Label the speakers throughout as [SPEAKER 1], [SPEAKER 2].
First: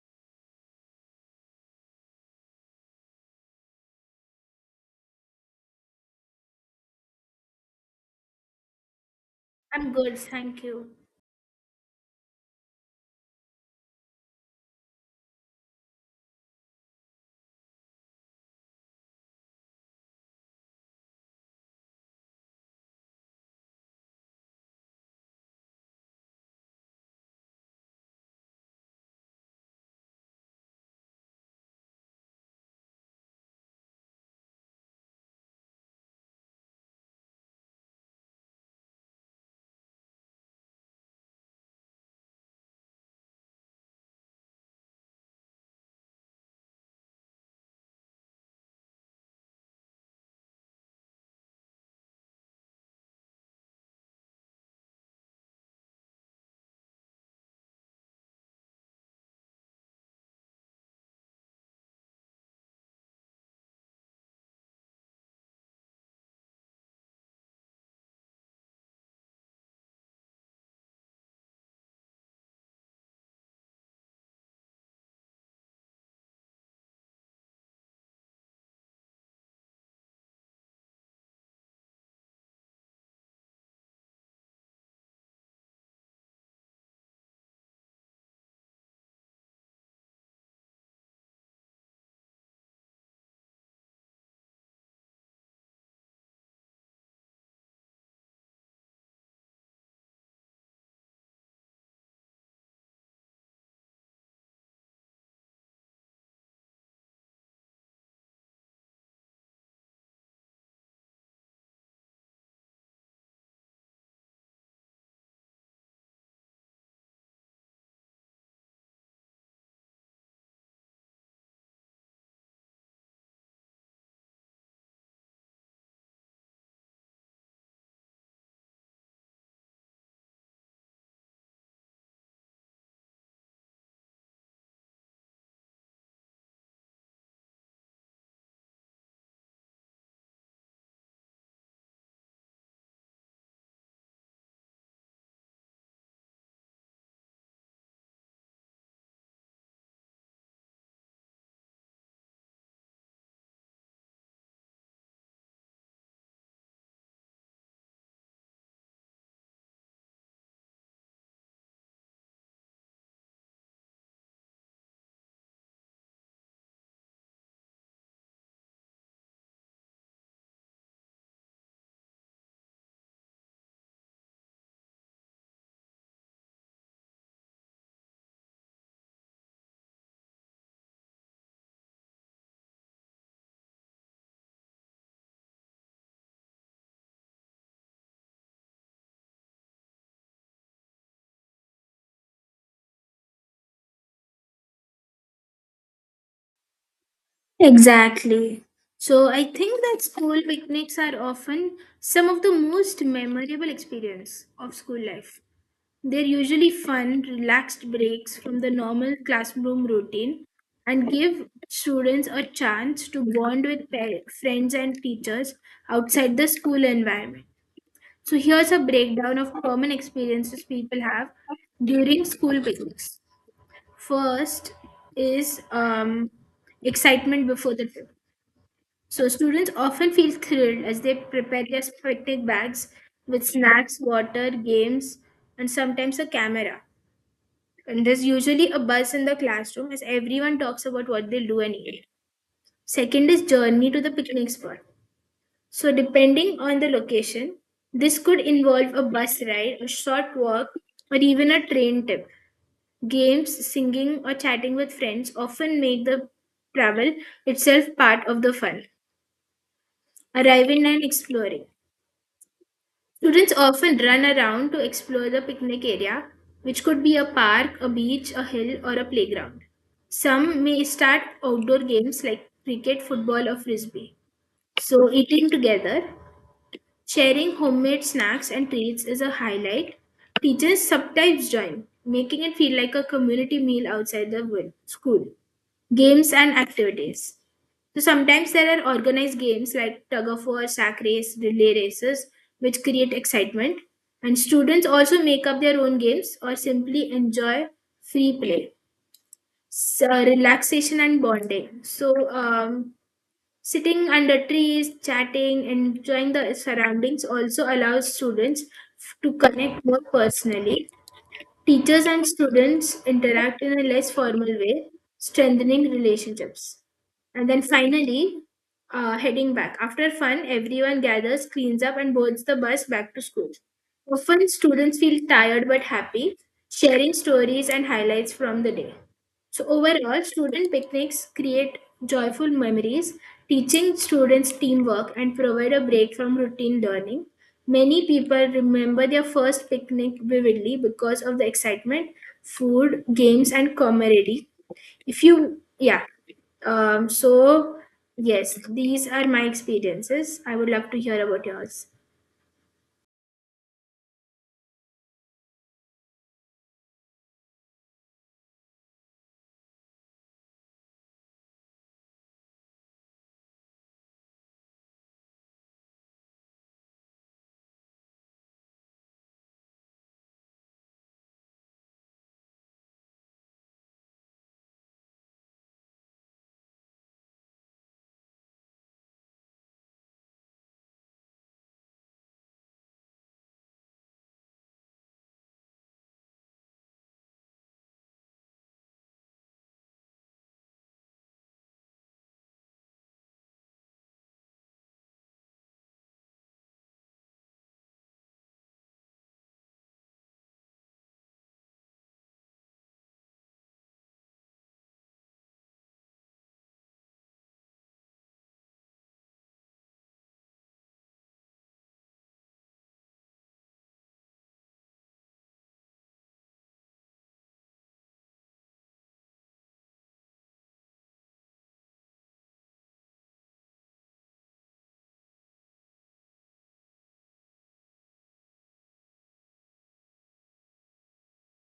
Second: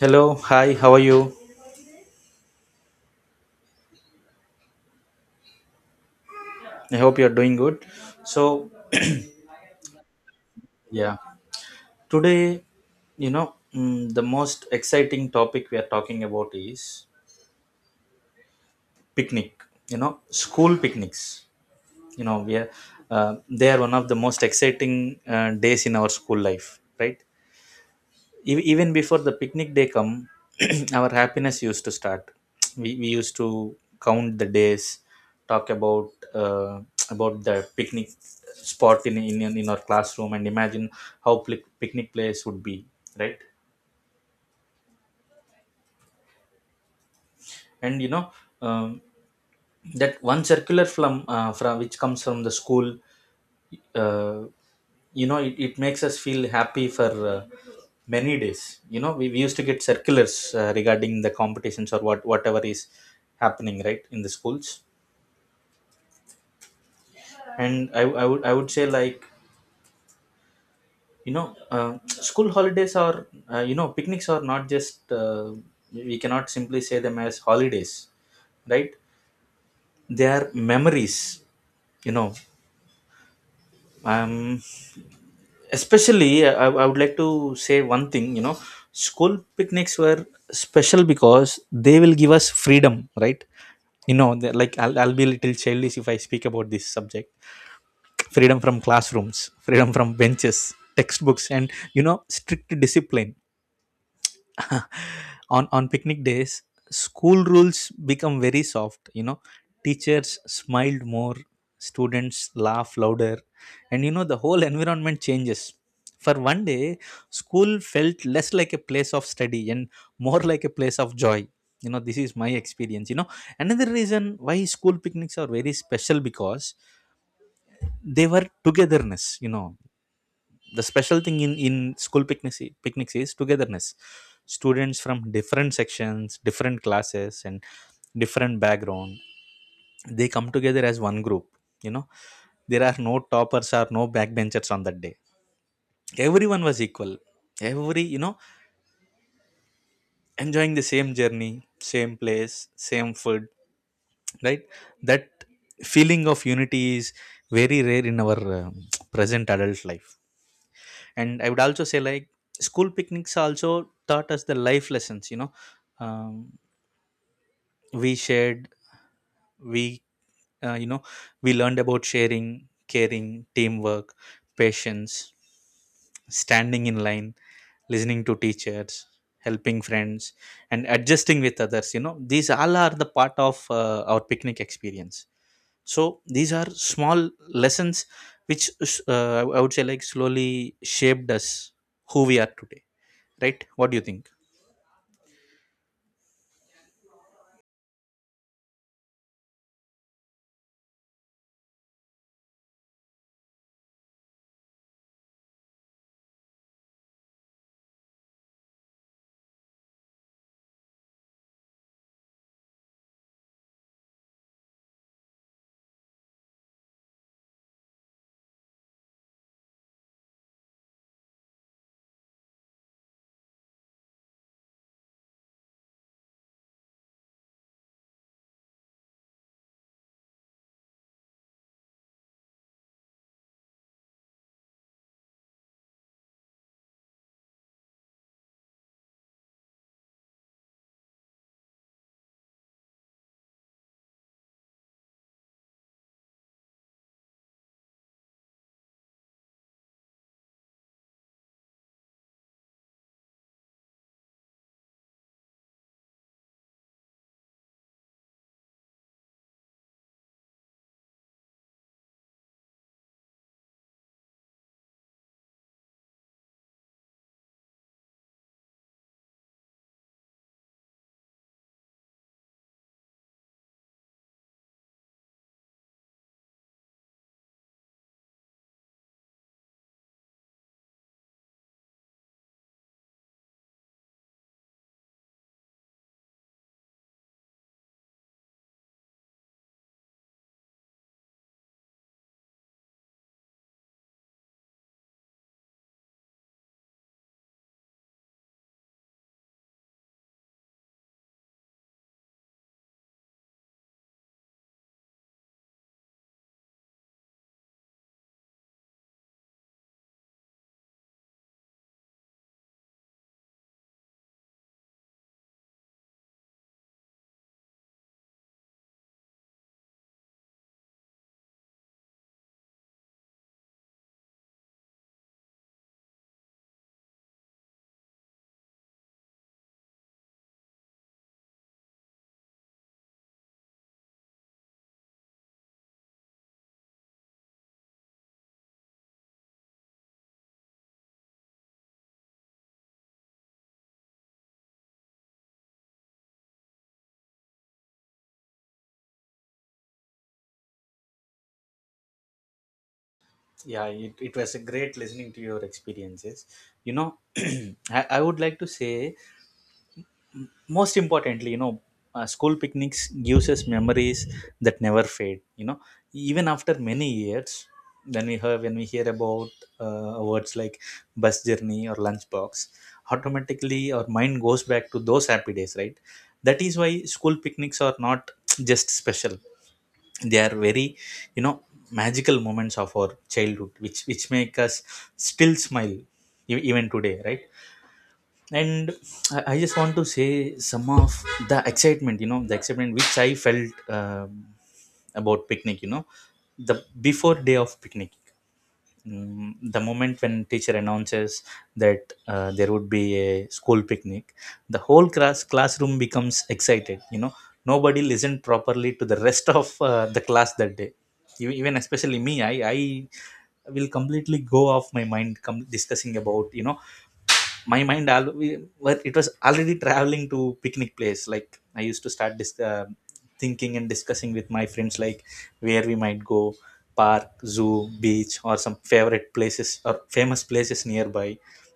[SPEAKER 1] Hello, hi, how are you? I hope you're doing good. So,
[SPEAKER 2] I'm good, thank you.
[SPEAKER 1] yeah, today, the most exciting topic we are talking about is picnic, you know, school picnics. You know, we are, they are one of the most exciting days in our school life, right? Even before the picnic day come our happiness used to start. We used to count the days, talk about the picnic spot in our classroom, and imagine how picnic place would be, right? And um, that one circular from from which comes from the school. uh, it makes us feel happy for many days. We used to get circulars regarding the competitions or whatever is happening, right, in the schools. And I would say, like, school holidays are picnics are not just we cannot simply say them as holidays, right? They are memories, you know um especially. I would like to say one thing. School picnics were special because they will give us freedom, right? They're like, I'll be a little childish if I speak about this subject. Freedom from classrooms, freedom from benches, textbooks, and strict discipline. On picnic days, school rules become very soft. Teachers smiled more, students laugh louder, and the whole environment changes. For one day, school felt less like a place of study and more like a place of joy. This is my experience. Another reason why school picnics are very special because they were togetherness. The special thing in in school picnics is togetherness. Students from different sections, different classes, and different background, they come together as one group you know there are no toppers or no backbenchers on that day. Everyone was equal, every you know enjoying the same journey, same place, same food, right? That feeling of unity is very rare in our present adult life. And I would also say, like, school picnics also taught us the life lessons um, we shared we you know we learned about sharing, caring, teamwork, patience, standing in line, listening to teachers, helping friends, and adjusting with others. These all are the part of our picnic experience. So these are small lessons which, I would say, like, slowly shaped us who we are today. Right, what do you think?
[SPEAKER 2] Exactly. So I think that school picnics are often some of the most memorable experience of school life. They're usually fun, relaxed breaks from the normal classroom routine and give students a chance to bond with friends and teachers outside the school environment. So here's a breakdown of common experiences people have during school picnics. First is excitement before the trip. So students often feel thrilled as they prepare their picnic bags with snacks, water, games, and sometimes a camera. And there's usually a buzz in the classroom as everyone talks about what they'll do and eat. Second is journey to the picnic spot. So depending on the location, this could involve a bus ride, a short walk, or even a train trip. Games, singing, or chatting with friends often make the travel itself part of the fun. Arriving and exploring. Students often run around to explore the picnic area, which could be a park, a beach, a hill, or a playground. Some may start outdoor games like cricket, football, or frisbee. So, eating together, sharing homemade snacks and treats is a highlight. Teachers sometimes join, making it feel like a community meal outside the school. Games and activities. So sometimes there are organized games like tug of war, sack race, relay races, which create excitement. And students also make up their own games or simply enjoy free play. So, relaxation and bonding. So sitting under trees, chatting, enjoying the surroundings also allows students to connect more personally. Teachers and students interact in a less formal way, strengthening relationships. And then finally, heading back. After fun, everyone gathers, cleans up, and boards the bus back to school. Often, students feel tired but happy, sharing stories and highlights from the day. So, overall, student picnics create joyful memories, teaching students teamwork, and provide a break from routine learning. Many people remember their first picnic vividly because of the excitement, food, games, and camaraderie. If you, yeah, so yes, these are my experiences. I would love to hear about yours.
[SPEAKER 1] Yeah, it was a great listening to your experiences. I would like to say, most importantly, school picnics gives us memories that never fade. Even after many years, when we hear about words like bus journey or lunchbox, automatically our mind goes back to those happy days, right? That is why school picnics are not just special, they are very, you know magical moments of our childhood, which make us still smile even today, right? And I just want to say some of the excitement. The excitement which I felt about picnic, the before day of picnic, the moment when teacher announces that there would be a school picnic, the whole classroom becomes excited. Nobody listened properly to the rest of the class that day. Even especially me, I will completely go off my mind, discussing about, my mind al- well, it was already traveling to picnic place, like I used to start thinking and discussing with my friends, like where we might go: park, zoo, beach, or some favorite places or famous places nearby.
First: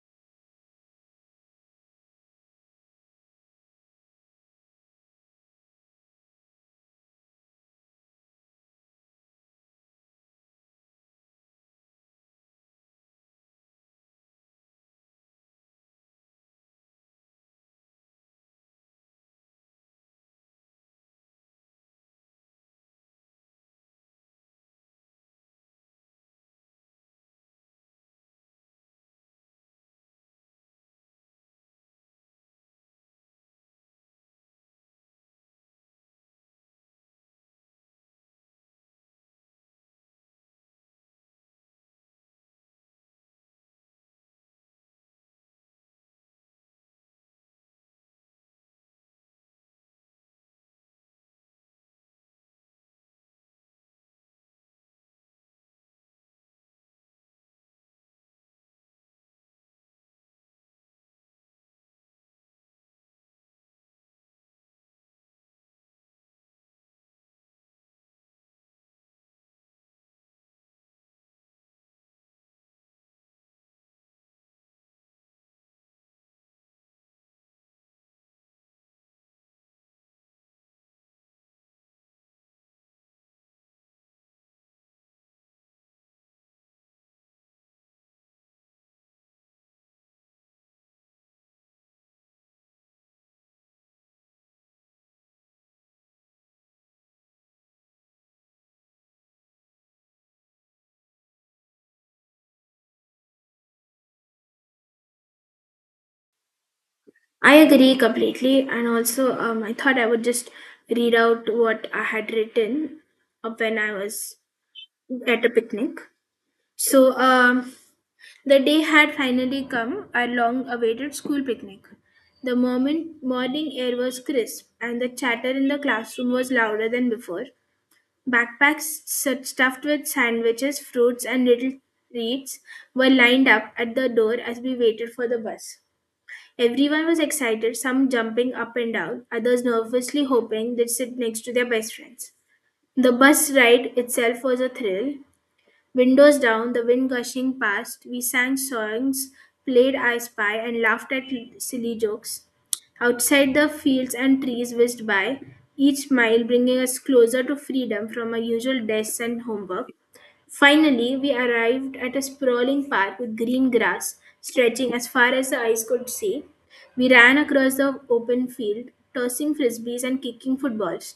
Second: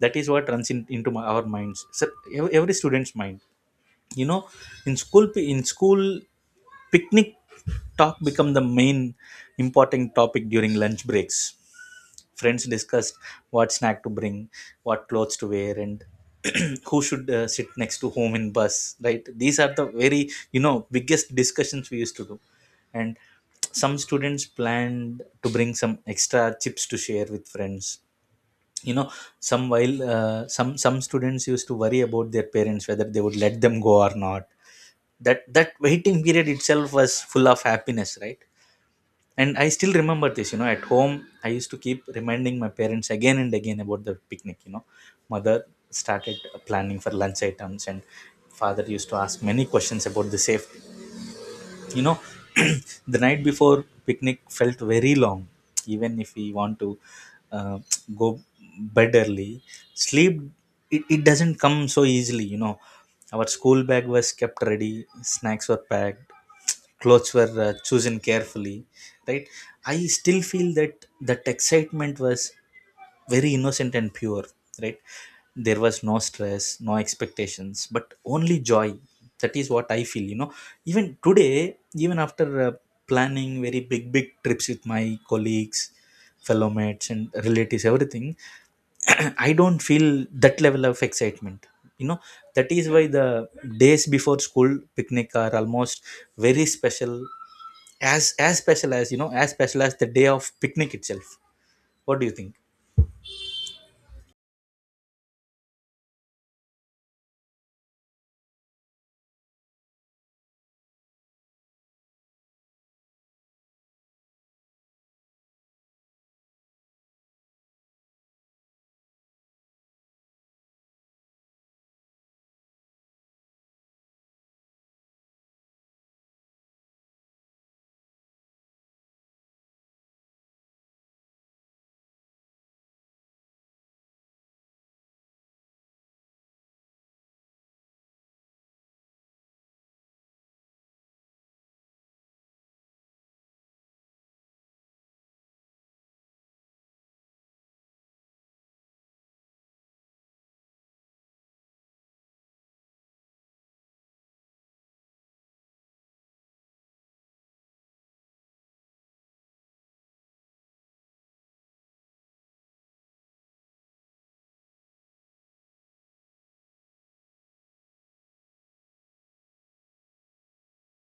[SPEAKER 1] That is what runs into our minds, so every student's mind you know in school picnic talk become the main important topic during lunch breaks. Friends discussed what snack to bring, what clothes to wear, and who should sit next to whom in bus. Right? These are the very, biggest discussions we used to do. And some students planned to bring some extra chips to share with friends. You know some while uh, some some students used to worry about their parents whether they would let them go or not. That waiting period itself was full of happiness, right? And I still remember this, at home, I used to keep reminding my parents again and again about the picnic. Mother started planning for lunch items, and father used to ask many questions about the safety you know the night before picnic felt very long. Even if we want to uh, go bed early, sleep, it doesn't come so easily. Our school bag was kept ready, snacks were packed, clothes were chosen carefully, right? I still feel that that excitement was very innocent and pure, right? There was no stress, no expectations, but only joy. That is what I feel. Even today, even after planning very big, big trips with my colleagues, fellow mates, and relatives, everything, I don't feel that level of excitement. You know, that is why the days before school picnic are almost very special, as special as, as special as the day of picnic itself. What do you think?
[SPEAKER 2] I agree completely, and also I thought I would just read out what I had written up when I was at a picnic. So, the day had finally come, our long awaited school picnic. The moment morning air was crisp and the chatter in the classroom was louder than before. Backpacks stuffed with sandwiches, fruits, and little treats were lined up at the door as we waited for the bus. Everyone was excited, some jumping up and down, others nervously hoping they'd sit next to their best friends. The bus ride itself was a thrill. Windows down, the wind gushing past, we sang songs, played I Spy, and laughed at silly jokes. Outside, the fields and trees whizzed by, each mile bringing us closer to freedom from our usual desks and homework. Finally, we arrived at a sprawling park with green grass stretching as far as the eyes could see. We ran across the open field, tossing frisbees and kicking footballs.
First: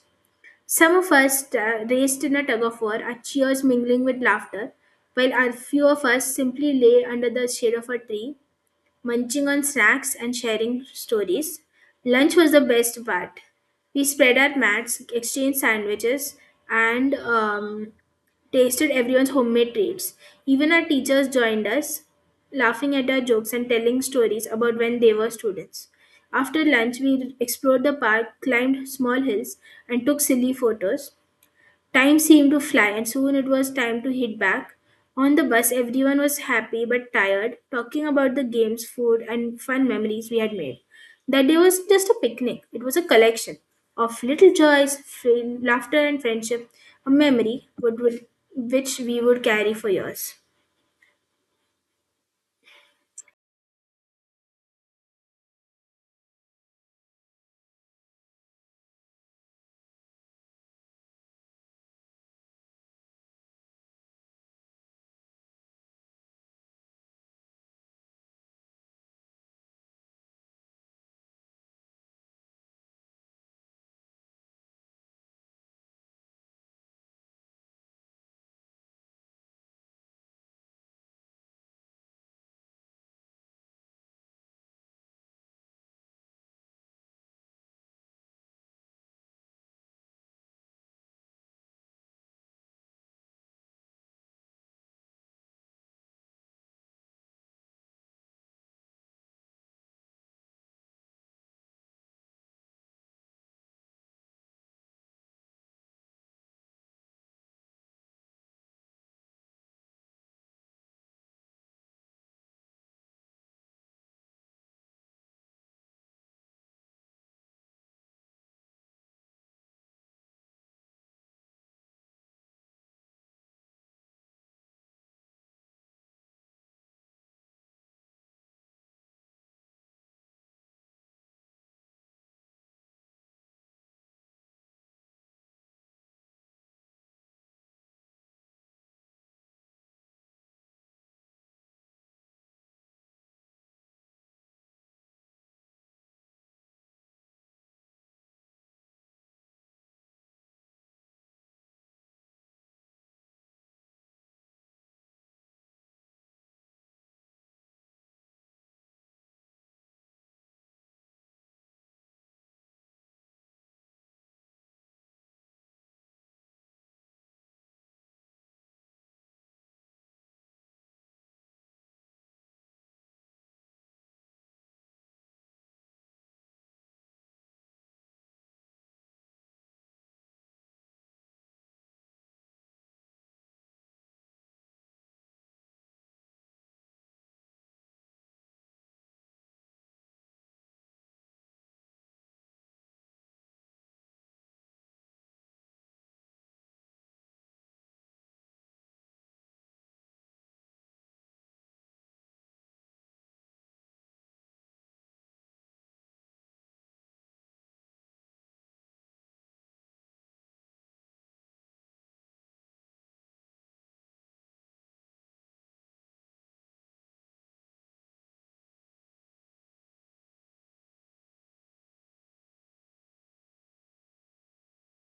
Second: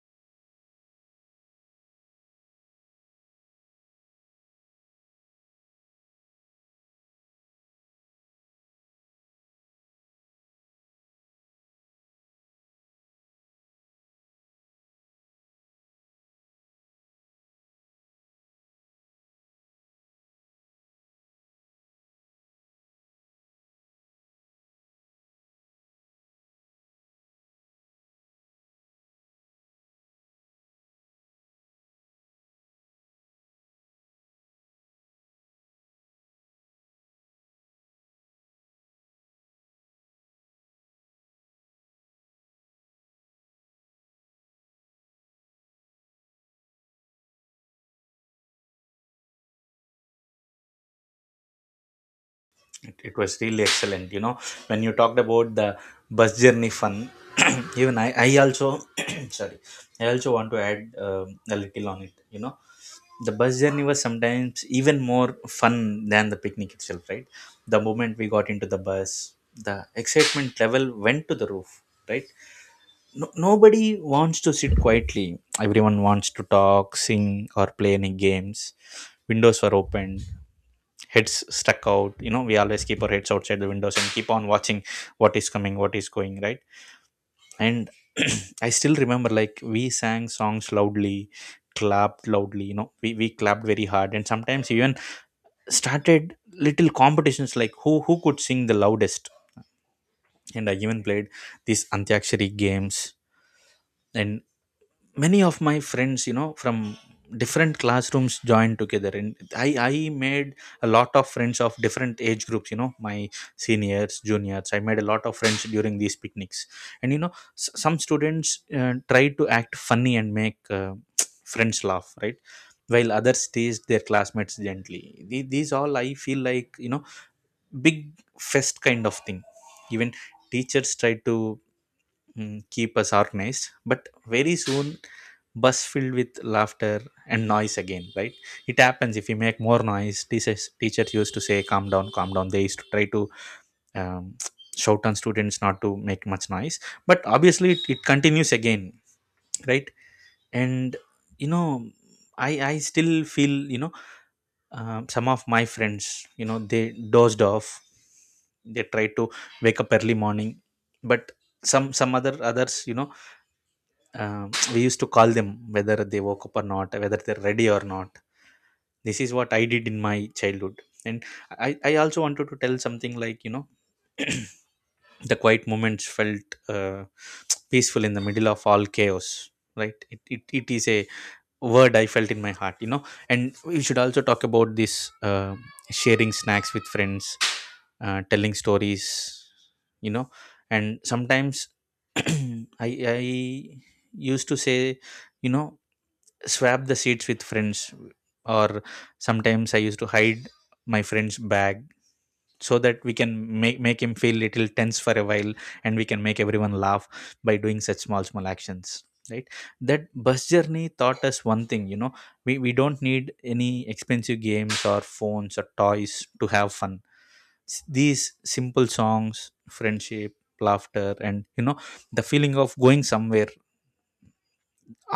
[SPEAKER 2] Some of us raced in a tug of war, our cheers mingling with laughter, while our few of us simply lay under the shade of a tree, munching on snacks and sharing stories. Lunch was the best part. We spread our mats, exchanged sandwiches, and tasted everyone's homemade treats. Even our teachers joined us, laughing at our jokes and telling stories about when they were students. After lunch, we explored the park, climbed small hills, and took silly photos. Time seemed to fly, and soon it was time to hit back. On the bus, everyone was happy but tired, talking about the games, food, and fun memories we had made. That day was just a picnic, it was a collection of little joys, fun, laughter, and friendship, a memory which we would carry for years.
[SPEAKER 1] It was really excellent. When you talked about the bus journey fun, even I also, sorry, I also want to add a little on it. The bus journey was sometimes even more fun than the picnic itself, right? The moment we got into the bus, the excitement level went to the roof, right? No, nobody wants to sit quietly, everyone wants to talk, sing, or play any games. Windows were open, heads stuck out. We always keep our heads outside the windows and keep on watching what is coming, what is going, right? And I still remember, like, we sang songs loudly, clapped loudly. We clapped very hard, and sometimes even started little competitions like who could sing the loudest, and I even played these antyakshari games. And many of my friends, from different classrooms, joined together, and I made a lot of friends of different age groups. My seniors, juniors, I made a lot of friends during these picnics. And some students tried to act funny and make friends laugh, right? While others teased their classmates gently, these all I feel like, big fest kind of thing. Even teachers tried to, keep us organized, but very soon bus filled with laughter and noise again, right? It happens, if you make more noise, teachers used to say calm down, calm down. They used to try to, um, shout on students not to make much noise, but obviously it continues again, right? And you know I still feel you know some of my friends, they dozed off. They tried to wake up early morning, but some others, we used to call them whether they woke up or not, whether they're ready or not. This is what I did in my childhood. And I also wanted to tell something, like, the quiet moments felt peaceful in the middle of all chaos, right? It is a word I felt in my heart. And we should also talk about this, sharing snacks with friends, telling stories you know and sometimes i I used to say, you know swap the seats with friends, or sometimes I used to hide my friend's bag so that we can make him feel little tense for a while, and we can make everyone laugh by doing such small, small actions, right? That bus journey taught us one thing. We don't need any expensive games or phones or toys to have fun. These simple songs, friendship, laughter, and the feeling of going somewhere,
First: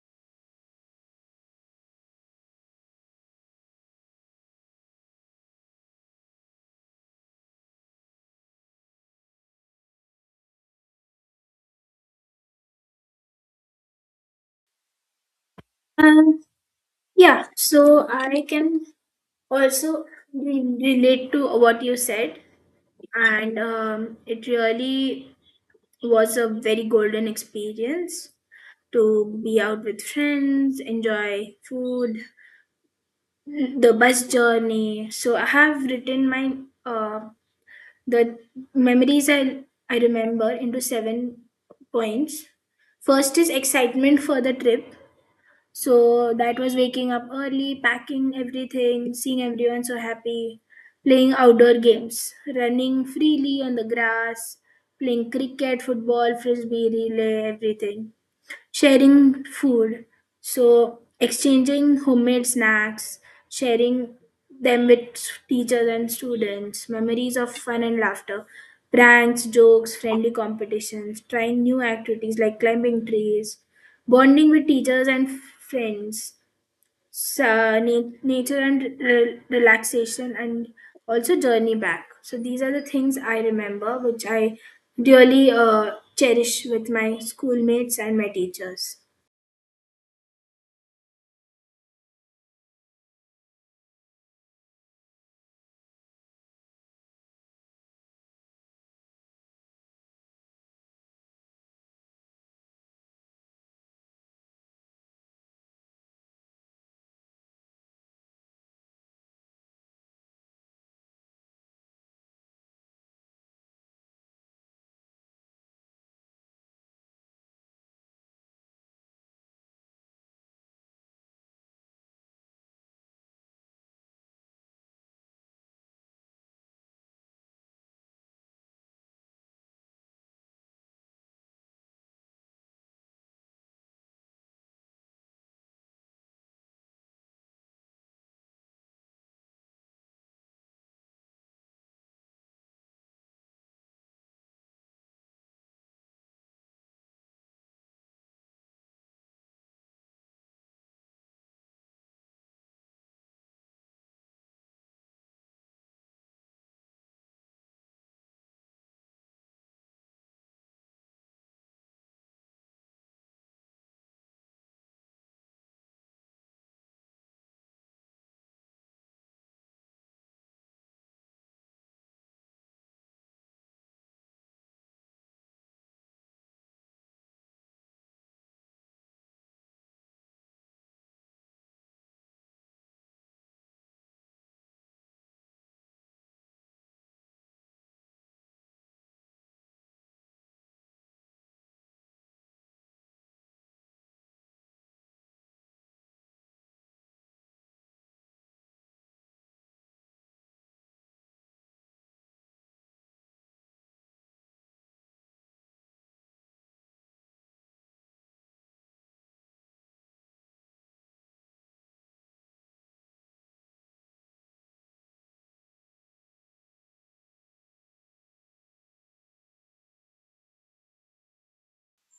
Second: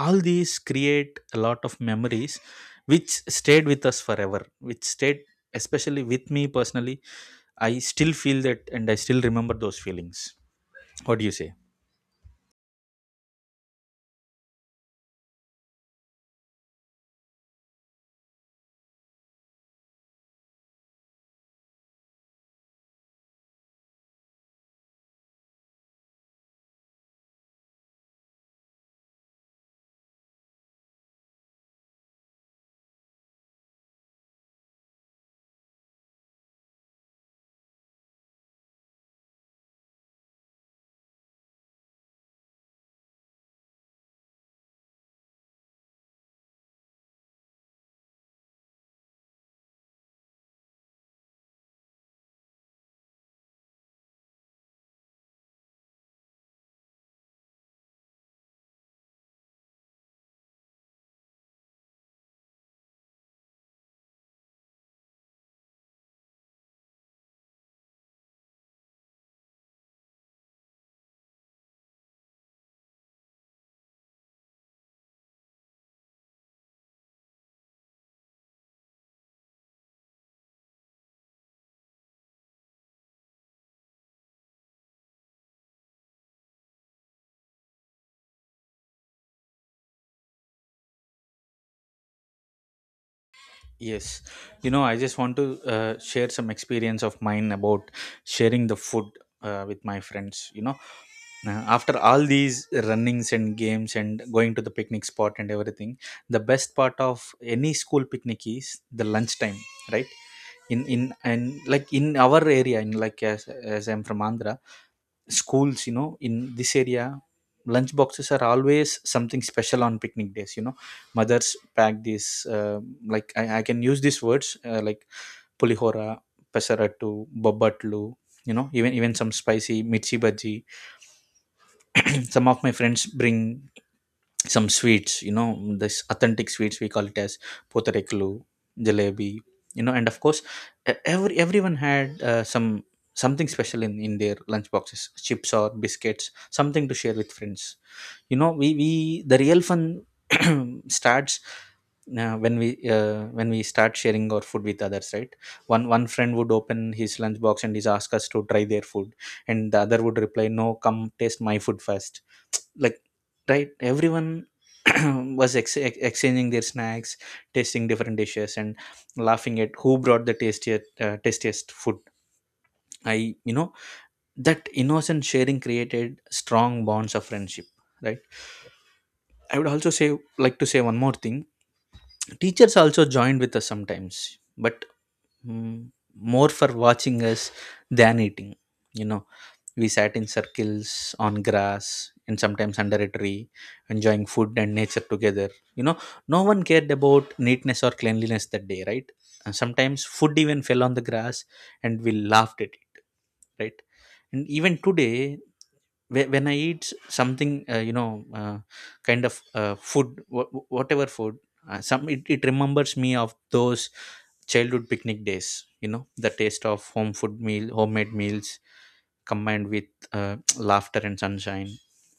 [SPEAKER 1] all these create a lot of memories which stayed with us forever, which stayed especially with me personally. I still feel that, and I still remember those feelings. What do you say?
[SPEAKER 2] Yeah, so I can also relate to what you said, and it really was a very golden experience to be out with friends, enjoy food, the bus journey. So I have written my uh, the memories I remember into 7 points. First is excitement for the trip. So that was waking up early, packing everything, seeing everyone so happy, playing outdoor games, running freely on the grass, playing cricket, football, frisbee, relay, everything. Sharing food, so exchanging homemade snacks, sharing them with teachers and students. Memories of fun and laughter, pranks, jokes, friendly competitions, trying new activities like climbing trees, bonding with teachers and friends. So, nature and relaxation, and also journey back. So these are the things I remember which I really cherish with my schoolmates and my teachers.
[SPEAKER 1] Yes, I just want to share some experience of mine about sharing the food, with my friends. After all these runnings and games and going to the picnic spot and everything, the best part of any school picnic is the lunchtime, right? In and, like, in our area, in, like, as I'm from Andhra schools, in this area, lunch boxes are always something special on picnic days. Mothers pack these, like, I can use these words, like pulihora, pesarattu, babatlu. Even some spicy mirchi bhaji. Some of my friends bring some sweets. This authentic sweets, we call it as potareklu, jalebi. And of course everyone had something special in their lunch boxes, chips or biscuits, something to share with friends you know we The real fun starts uh, when we when we start sharing our food with others, right? One friend would open his lunch box and he's ask us to try their food, and the other would reply, no, come taste my food first." Like, right, everyone was exchanging their snacks, tasting different dishes, and laughing at who brought the tastiest, tastiest food. I you know that innocent sharing created strong bonds of friendship, right? I would also say, like, to say one more thing: teachers also joined with us sometimes, but mm, more for watching us than eating you know We sat in circles on grass and sometimes under a tree, enjoying food and nature together. No one cared about neatness or cleanliness that day, right? And sometimes food even fell on the grass and we laughed at it, right? And even today, when I eat something, kind of food, whatever food, it remembers me of those childhood picnic days. The taste of home food meal, homemade meals, combined with laughter and sunshine.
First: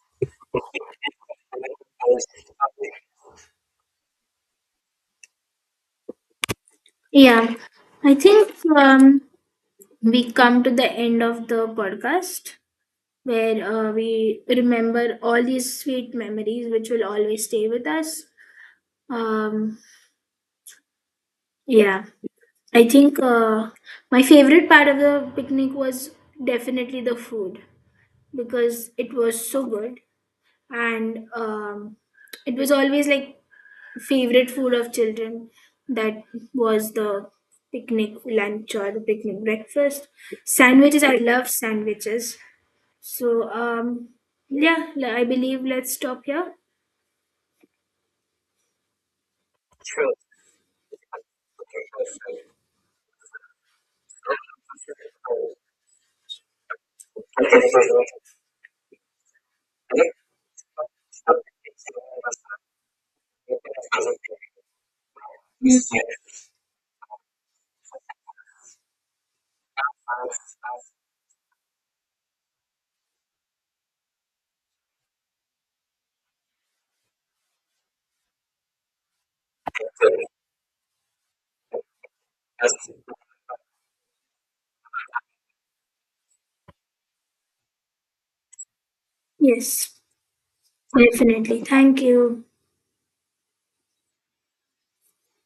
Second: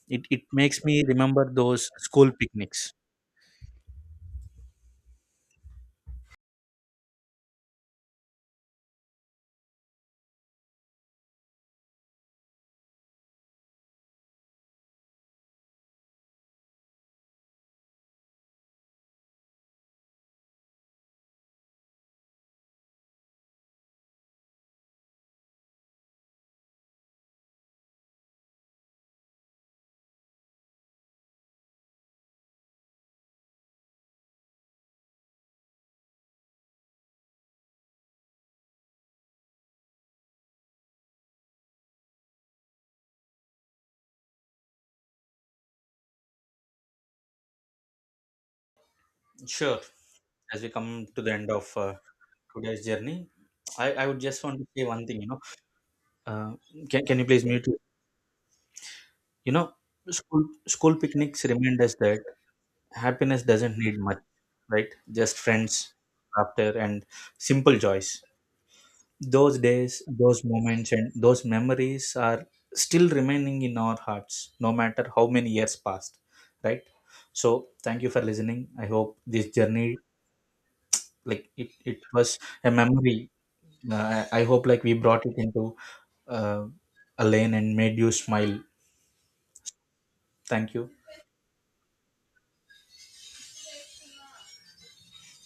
[SPEAKER 1] It makes me remember those school picnics.
[SPEAKER 2] Yeah, I think we come to the end of the podcast where we remember all these sweet memories which will always stay with us. Um, yeah, I think my favorite part of the picnic was definitely the food because it was so good and it was always like favorite food of children. That was the picnic lunch or the picnic breakfast. Sandwiches, I love sandwiches. So, yeah, I believe let's stop here.
[SPEAKER 1] Sure. As we come to the end of today's journey, I would just want to say one thing. Uh, can you please mute it? You know, school picnics remind us that happiness doesn't need much, right? Just
[SPEAKER 2] Yes.
[SPEAKER 1] friends, laughter, and simple joys. Those days, those moments, and those memories are still remaining in our hearts, no matter how many years passed, right? So, thank you for listening. I hope this journey, like it was a memory. I hope, like, we brought it into uh, a lane and made you smile.
[SPEAKER 2] Yes,
[SPEAKER 1] Thank you.
[SPEAKER 2] definitely, thank you.